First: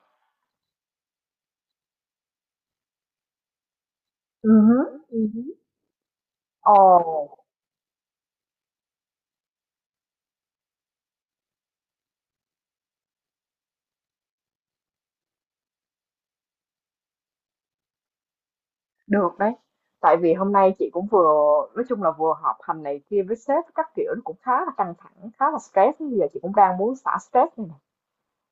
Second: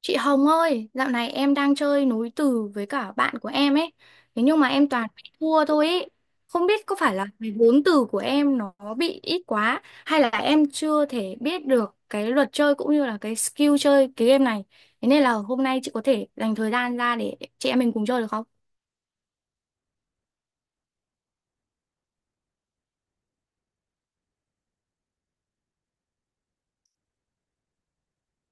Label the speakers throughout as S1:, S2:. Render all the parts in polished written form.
S1: Chị Hồng ơi, dạo này em đang chơi nối từ với cả bạn của em ấy. Thế
S2: Ừ,
S1: nhưng mà
S2: hứm.
S1: em toàn bị
S2: Hứm.
S1: thua thôi ấy. Không
S2: Ồ,
S1: biết có phải là cái vốn từ của em nó bị ít quá hay là em chưa thể biết được cái luật chơi cũng như là cái skill chơi cái game này. Thế nên là hôm nay chị có thể dành thời gian ra để chị em mình cùng chơi được không?
S2: được đấy. Tại vì hôm nay chị cũng vừa nói chung là vừa họp hành này kia với sếp các kiểu nó cũng khá là căng thẳng, khá là stress, bây giờ chị cũng đang muốn xả stress này nè.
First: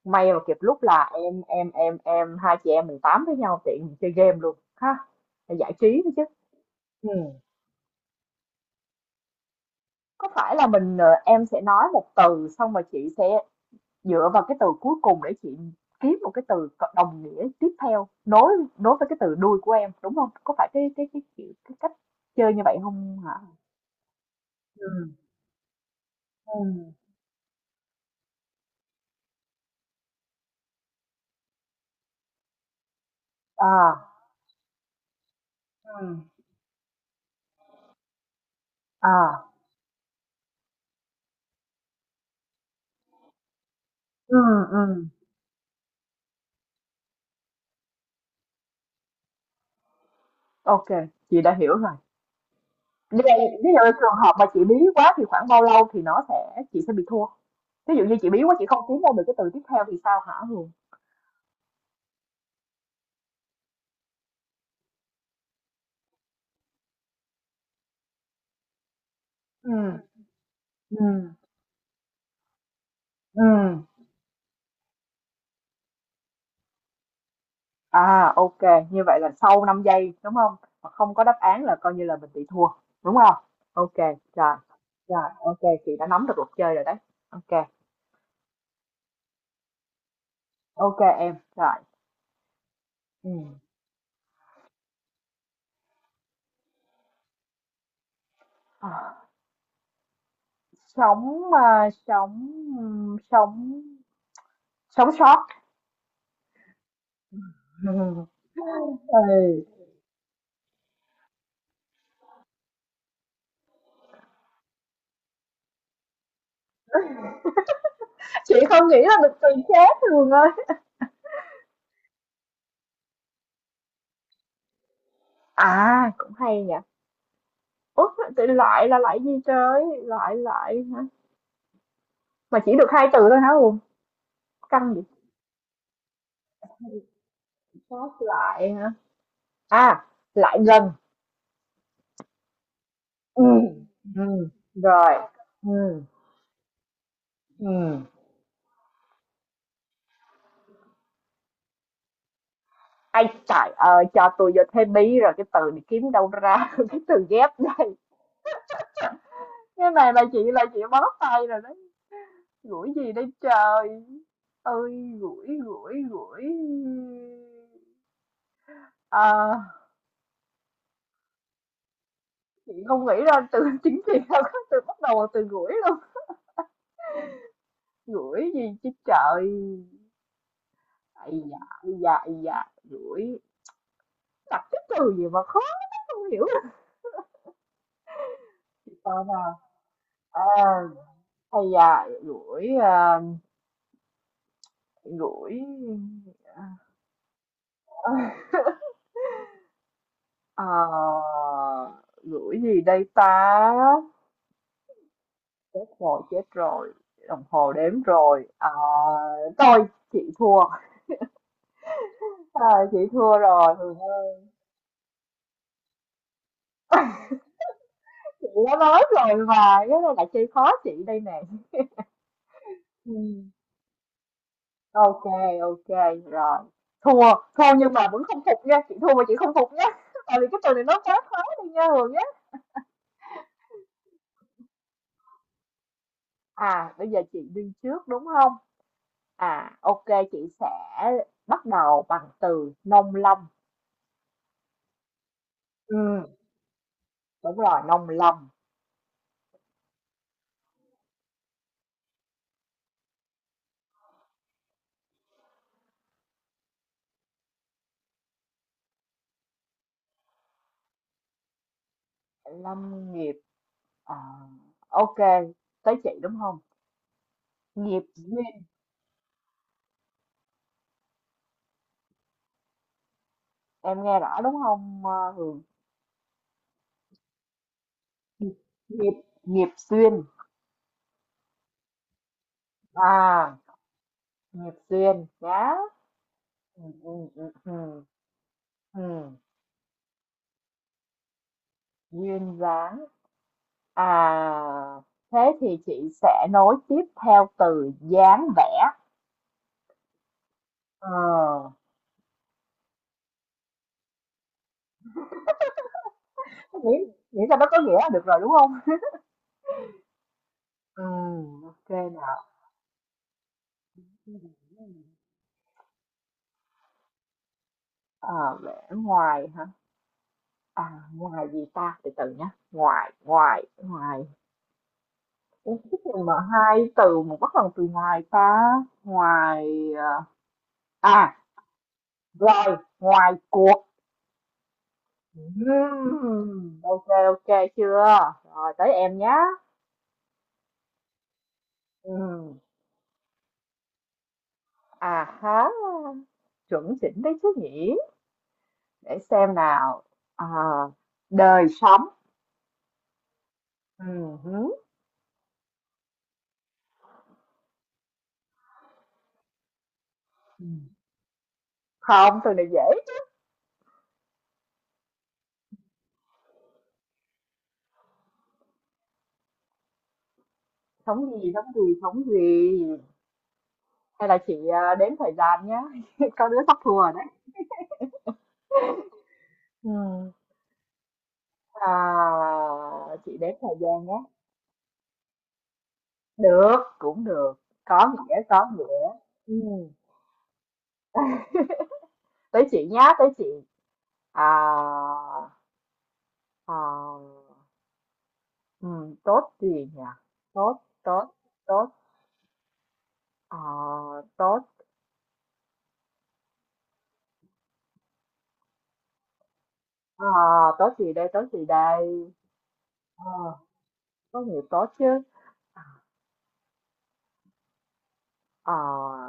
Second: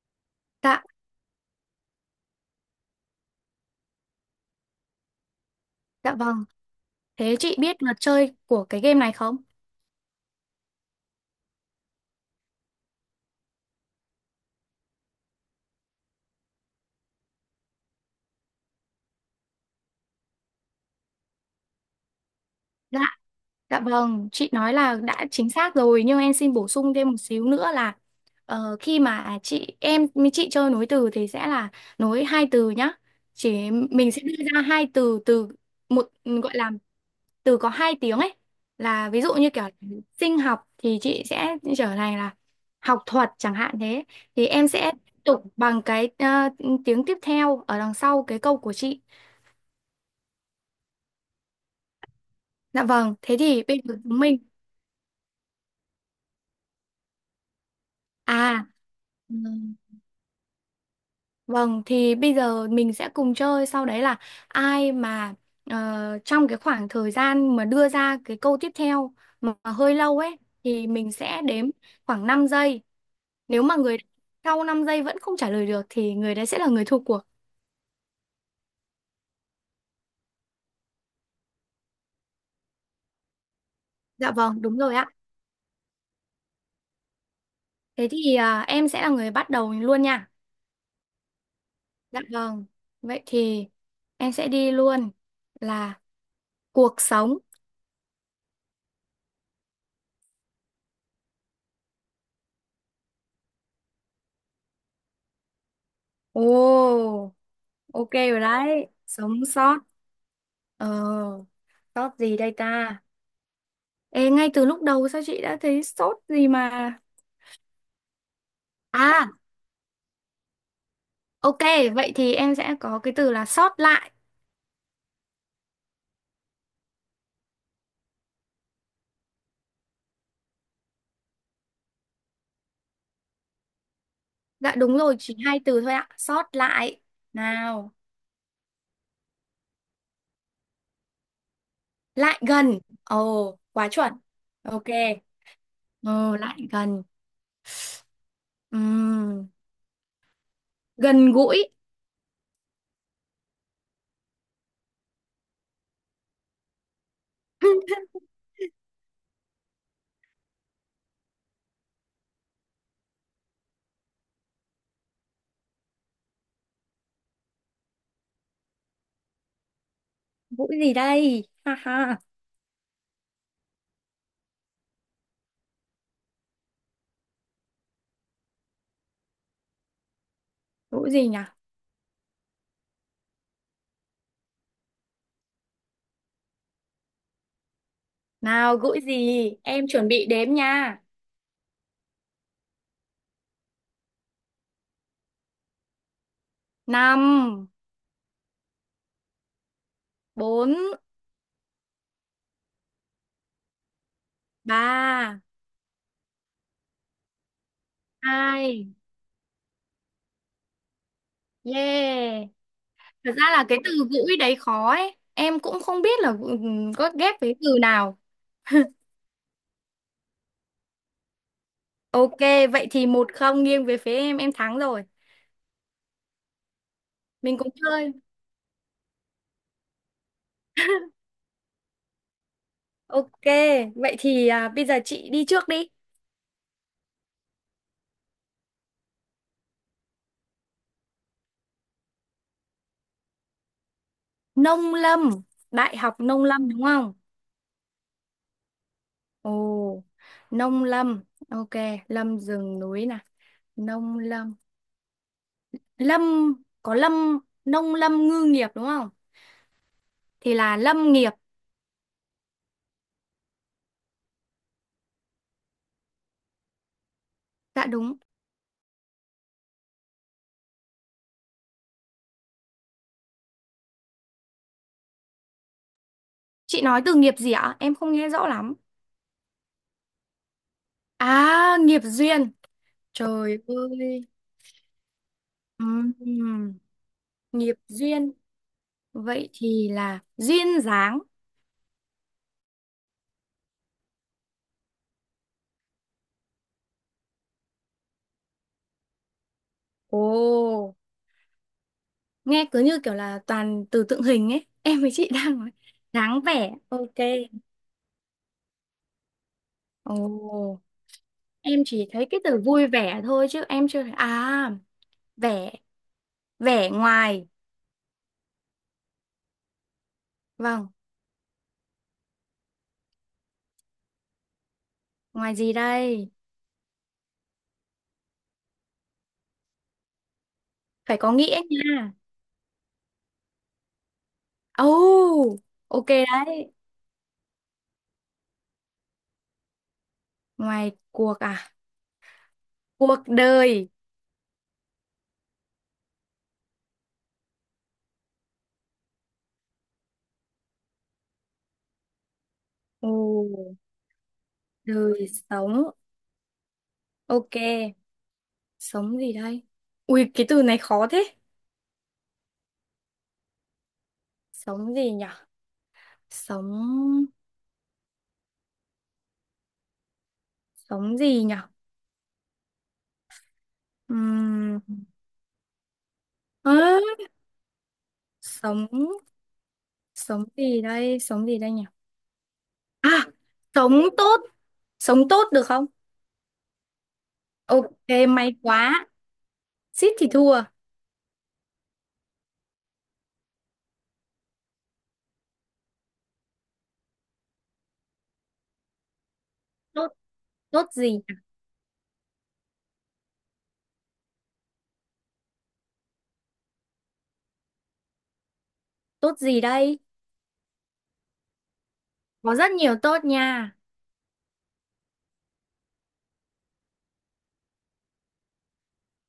S2: May mà kịp
S1: Dạ,
S2: lúc là em hai chị em mình tám với nhau tiện mình chơi game luôn ha, để giải trí nữa
S1: dạ
S2: chứ.
S1: vâng.
S2: Ừ.
S1: Thế chị biết luật chơi của cái game này không?
S2: Có phải là mình, em sẽ nói một từ xong rồi chị sẽ dựa vào cái từ cuối cùng để chị kiếm một cái từ đồng nghĩa tiếp theo, nối nối với cái từ đuôi của em, đúng không? Có phải cái, kiểu, cái cách chơi như vậy
S1: Dạ.
S2: không hả?
S1: Dạ vâng, chị nói là
S2: Ừm,
S1: đã chính xác rồi nhưng em xin bổ
S2: ừm.
S1: sung thêm một xíu nữa là khi mà chị em với chị chơi nối từ thì sẽ là nối hai từ nhá. Chỉ
S2: À.
S1: mình sẽ đưa ra hai từ, từ một
S2: Ừm.
S1: gọi là từ có hai tiếng ấy, là ví dụ
S2: À.
S1: như kiểu sinh học thì chị sẽ trở thành là học thuật chẳng hạn, thế thì em sẽ
S2: Ừm.
S1: tiếp tục bằng cái tiếng tiếp theo ở đằng sau cái câu của chị.
S2: Ô, chị đã hiểu rồi.
S1: Dạ vâng,
S2: Như
S1: thế
S2: vậy
S1: thì
S2: ví
S1: bây
S2: dụ
S1: giờ chúng
S2: trường hợp
S1: mình
S2: mà chị bí quá thì khoảng bao lâu thì nó sẽ chị sẽ bị thua? Ví dụ như chị bí quá
S1: à.
S2: chị không kiếm ra được cái từ tiếp theo thì sao hả Hường?
S1: Vâng, thì bây giờ mình sẽ cùng chơi, sau đấy là ai mà ờ, trong cái khoảng thời gian mà đưa ra cái câu tiếp theo mà hơi
S2: Ừm,
S1: lâu ấy thì mình
S2: ừm,
S1: sẽ đếm khoảng 5 giây. Nếu mà
S2: ừm.
S1: người sau 5 giây vẫn không trả lời được thì người đấy sẽ là người thua cuộc.
S2: À, ok, như vậy là sau 5 giây đúng không? Mà không có đáp án là coi như là mình bị thua, đúng không? Ok,
S1: Dạ
S2: rồi,
S1: vâng, đúng rồi ạ.
S2: rồi, ok, chị đã nắm được luật chơi rồi đấy. Ok,
S1: Thế thì em sẽ là người bắt đầu luôn nha.
S2: ok em, rồi.
S1: Dạ vâng. Vậy
S2: Ừ.
S1: thì em sẽ đi luôn là cuộc sống.
S2: À, à, sống ừm, sống sống sót.
S1: Ồ, ok rồi đấy. Sống
S2: Ừ.
S1: sót. Ờ. Sốt gì đây ta? Ê, ngay từ lúc đầu sao chị đã thấy sốt gì mà.
S2: Chị không nghĩ là
S1: À,
S2: được từ khác thường ơi.
S1: ok, vậy thì em sẽ có cái từ là sót lại.
S2: À, cũng hay nhỉ. Ủa, tự loại là lại gì trời? Loại lại hả? Mà chỉ được hai từ thôi hả Hùng?
S1: Dạ
S2: Căng
S1: đúng
S2: vậy.
S1: rồi, chỉ hai từ thôi ạ. Sót lại nào.
S2: Sót lại hả? À, lại gần.
S1: Lại gần,
S2: Ừ,
S1: ồ quá chuẩn.
S2: ừm,
S1: Ok.
S2: rồi, ừ,
S1: Ồ, lại gần.
S2: ừm.
S1: Ừm, gần gũi.
S2: Ây trời ơi, cho tôi vô thế bí rồi cái từ này kiếm đâu ra cái từ ghép đây. Cái này là chị bó tay rồi đấy. Gũi gì đây trời. Ơi, gũi, gũi, gũi. Ờ,
S1: Gũi gì đây, ha ha.
S2: chị không nghĩ ra từ chính trị đâu có từ bắt đầu bằng từ gũi luôn. Gũi gì chứ trời.
S1: Gũi gì nhỉ?
S2: Ây da, ây da, ây da, gũi. Đặt cái từ gì mà khó không hiểu.
S1: Nào, gũi gì,
S2: Coi nào.
S1: em chuẩn bị
S2: À,
S1: đếm
S2: à
S1: nha.
S2: hay da, gửi, a, gửi
S1: Năm,
S2: ờ,
S1: bốn,
S2: gửi gì đây ta?
S1: ba,
S2: Chết rồi, đồng hồ đếm rồi. Ờ,
S1: hai.
S2: thôi chị thua.
S1: Yeah.
S2: Ờ, chị
S1: Thật
S2: thua
S1: ra là
S2: rồi,
S1: cái từ
S2: Hường
S1: gũi
S2: ơi.
S1: đấy khó ấy. Em cũng không biết là ừ, có ghép với từ nào.
S2: Chị đã nói rồi mà, cái này là chơi khó chị đây nè.
S1: Ok, vậy thì
S2: Ừ.
S1: 1-0 nghiêng về phía em thắng rồi.
S2: Ok, ok, rồi. Thua,
S1: Mình cũng
S2: thua nhưng mà
S1: chơi.
S2: vẫn không phục nha, chị thua mà chị không phục nha. Tại vì cái từ này nó quá khó đi nha Hường nhé.
S1: Ok, vậy thì bây giờ chị đi trước đi.
S2: À, bây giờ chị đi trước đúng không? À, ok, chị sẽ bắt đầu bằng từ nông lâm.
S1: Nông lâm,
S2: Ừ,
S1: Đại học Nông lâm đúng không?
S2: đúng rồi, nông lâm,
S1: Ồ, Nông lâm. Ok, lâm rừng núi nè. Nông lâm. Lâm, có lâm, nông lâm ngư nghiệp đúng không? Thì là lâm nghiệp.
S2: lâm nghiệp. À, ok, tới chị đúng không?
S1: Dạ
S2: Nghiệp
S1: đúng.
S2: duyên, em nghe rõ đúng không Hường?
S1: Chị nói từ nghiệp gì ạ? Em không nghe rõ
S2: Nghiệp,
S1: lắm.
S2: nghiệp, nghiệp duyên.
S1: À, nghiệp duyên.
S2: À,
S1: Trời ơi,
S2: nghiệp duyên, nhá.
S1: ừm,
S2: Ừ, ừ, ừ,
S1: nghiệp
S2: ừ,
S1: duyên.
S2: ừ.
S1: Vậy thì là duyên dáng.
S2: Duyên dáng. À, thế thì chị sẽ nối tiếp theo từ dáng vẻ.
S1: Ồ,
S2: Ờ,
S1: nghe cứ như kiểu là toàn từ tượng hình ấy. Em với chị đang nói dáng vẻ.
S2: miễn
S1: Ok.
S2: miễn sao nó có nghĩa là được rồi đúng không?
S1: Ồ,
S2: Ừ,
S1: em
S2: ok
S1: chỉ thấy cái
S2: nào.
S1: từ vui vẻ thôi chứ em chưa thấy. À, vẻ, vẻ ngoài.
S2: À, vẽ ngoài hả?
S1: Vâng,
S2: À, ngoài gì ta? Từ từ nhé. Ngoài, ngoài, ngoài.
S1: ngoài gì
S2: Ủa, cái gì
S1: đây?
S2: mà hai từ mà bắt bằng từ ngoài ta? Ngoài... ờ,
S1: Phải có
S2: à,
S1: nghĩa nha.
S2: rồi, ngoài cuộc.
S1: Ồ, ok đấy.
S2: Ok, ok chưa? Rồi, tới em nhé.
S1: Ngoài cuộc à?
S2: Ừm,
S1: Cuộc đời.
S2: À há, chuẩn chỉnh đấy chứ nhỉ? Để xem nào. À, đời sống.
S1: Ồ,
S2: Hứ.
S1: đời sống. Ok. Sống gì đây? Ui, cái từ
S2: Ừ.
S1: này khó thế.
S2: Không, từ này dễ.
S1: Sống gì nhở? Sống... sống
S2: Thống
S1: gì
S2: gì,
S1: nhở?
S2: thống gì, thống gì? Hay là chị
S1: Ừm...
S2: à, đếm thời gian nhé. Có đứa
S1: ớ,
S2: sắp thua rồi đấy.
S1: sống...
S2: Ừ.
S1: Sống gì đây? Sống gì đây nhở?
S2: À,
S1: À,
S2: chị đếm thời
S1: sống
S2: gian nhé.
S1: tốt. Sống tốt được không?
S2: Được, cũng được.
S1: Ok,
S2: Có nghĩa,
S1: may
S2: có
S1: quá.
S2: nghĩa. Ừ.
S1: Xít thì thua.
S2: Tới chị nhá, tới chị. À, à, ừ, tốt gì nhỉ?
S1: Tốt,
S2: Tốt,
S1: tốt gì
S2: tốt,
S1: nhở?
S2: tốt. À, tốt.
S1: Tốt gì đây?
S2: À, tốt gì đây, tốt gì đây?
S1: Có rất nhiều tốt
S2: À,
S1: nha.
S2: có nhiều tốt chứ.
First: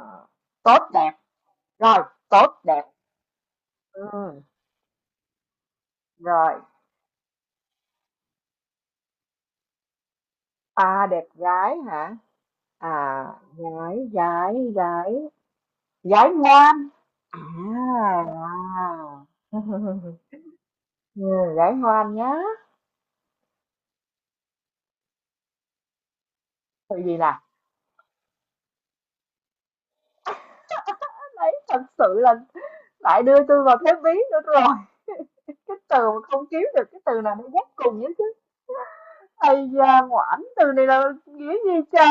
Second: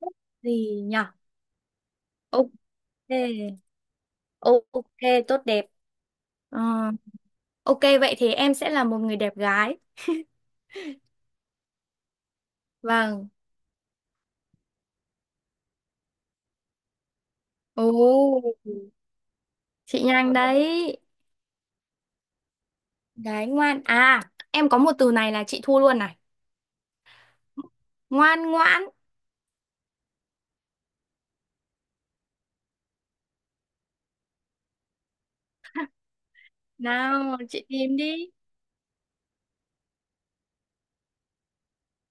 S1: Tốt
S2: tốt
S1: gì nhở?
S2: đẹp. Rồi, tốt
S1: Ok.
S2: đẹp. Ừ,
S1: Ok, tốt đẹp.
S2: rồi,
S1: Ờ, ok, vậy thì em sẽ là một người đẹp gái.
S2: à, đẹp gái hả? À,
S1: Vâng.
S2: gái, gái, gái, gái ngoan. À,
S1: Ồ.
S2: à.
S1: Chị nhanh đấy.
S2: Ừ, gái ngoan nhá.
S1: Đấy, ngoan. À, em có một từ này là chị thua luôn này.
S2: Tại vì là
S1: Ngoan ngoãn.
S2: đấy thật sự là lại đưa tôi vào thế bí nữa rồi. Cái từ mà không kiếm được cái từ nào
S1: Nào,
S2: nó
S1: chị
S2: ghép
S1: tìm
S2: cùng với chứ.
S1: đi.
S2: Ây da, ngoãn từ này là nghĩa gì trời?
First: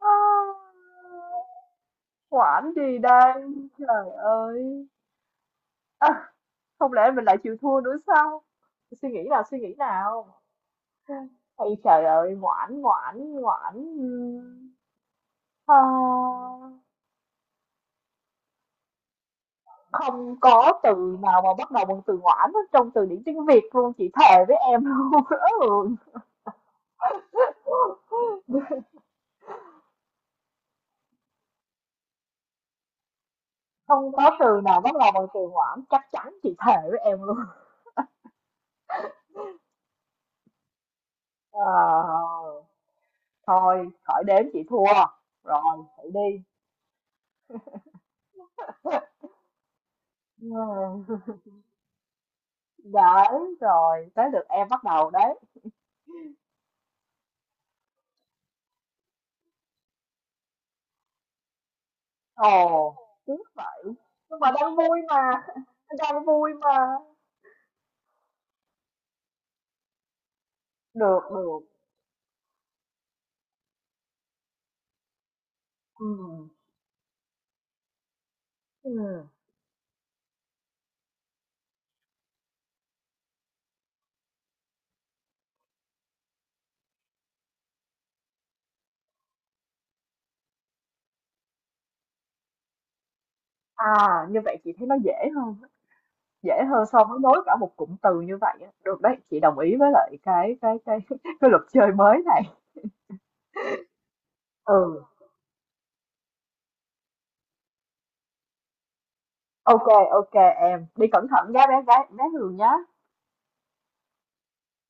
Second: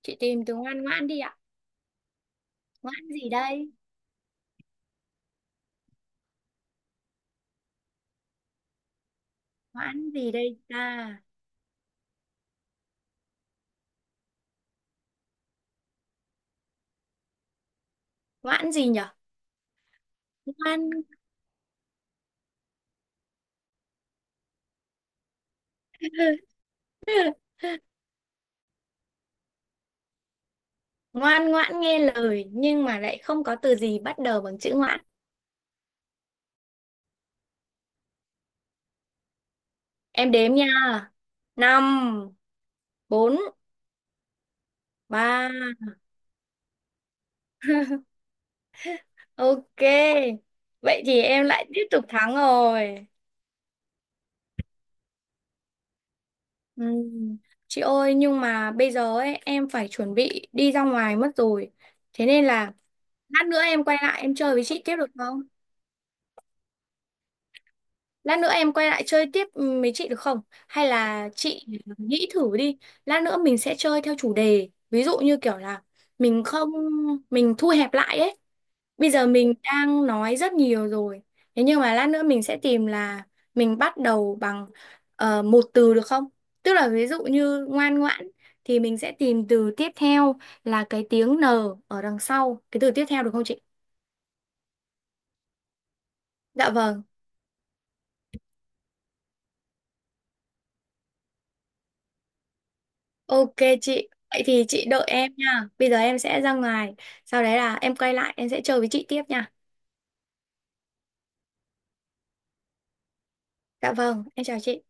S2: À,
S1: Chị tìm từ ngoan ngoãn đi ạ.
S2: ngoãn gì
S1: Ngoãn gì
S2: đây?
S1: đây?
S2: Trời ơi. Ơ, không lẽ mình lại chịu thua nữa sao? Suy nghĩ nào, suy nghĩ
S1: Ngoãn gì
S2: nào.
S1: đây ta?
S2: Ây trời ơi, ngoãn, ngoãn, ngoãn. Ờ,
S1: Ngoãn gì nhở?
S2: không có
S1: Ngoan
S2: từ nào mà bắt đầu bằng từ ngoãn hết trong từ điển tiếng Việt luôn, chị thề với em luôn. Ừ.
S1: ngoan ngoãn nghe lời nhưng mà lại không có từ gì
S2: Không
S1: bắt
S2: có
S1: đầu bằng
S2: từ
S1: chữ
S2: nào bắt
S1: ngoãn.
S2: đầu bằng từ ngoãn, chắc chắn chị thề với em luôn.
S1: Em đếm nha. Năm,
S2: Ờ,
S1: bốn,
S2: thôi, khỏi đếm chị thua.
S1: ba.
S2: Rồi, hãy đi.
S1: Ok. Vậy
S2: Ừ.
S1: thì em lại tiếp tục thắng rồi.
S2: Đấy, rồi, tới lượt em bắt đầu đấy.
S1: Ừ. Chị ơi, nhưng mà bây giờ ấy em phải chuẩn bị đi ra ngoài mất rồi. Thế nên
S2: Ồ,
S1: là
S2: đúng
S1: lát nữa
S2: vậy,
S1: em quay lại em
S2: nhưng mà
S1: chơi với
S2: đang
S1: chị tiếp
S2: vui
S1: được
S2: mà,
S1: không?
S2: đang vui mà.
S1: Lát nữa em quay lại chơi tiếp, ừ, với chị được không? Hay
S2: Được,
S1: là
S2: được,
S1: chị nghĩ thử đi. Lát nữa mình sẽ chơi theo chủ đề. Ví dụ như kiểu là
S2: ừ,
S1: mình không mình thu hẹp lại ấy. Bây
S2: ừ.
S1: giờ mình đang nói rất nhiều rồi. Thế nhưng mà lát nữa mình sẽ tìm là mình bắt đầu bằng một từ được không? Tức là ví dụ như ngoan ngoãn thì mình sẽ tìm từ tiếp theo là cái tiếng N ở đằng sau. Cái từ tiếp theo được không chị?
S2: À, như vậy chị thấy nó dễ hơn, dễ
S1: Dạ
S2: hơn
S1: vâng.
S2: so với nối cả một cụm từ như vậy á. Được đấy, chị đồng ý với lại cái cái luật chơi mới này.
S1: Ok chị. Vậy thì chị đợi
S2: Ừ,
S1: em nha. Bây giờ em sẽ ra ngoài. Sau đấy là em quay lại em sẽ chơi với chị tiếp nha.
S2: ok ok em, đi cẩn thận nhé bé gái bé Hường nhé.
S1: Dạ vâng. Em chào chị.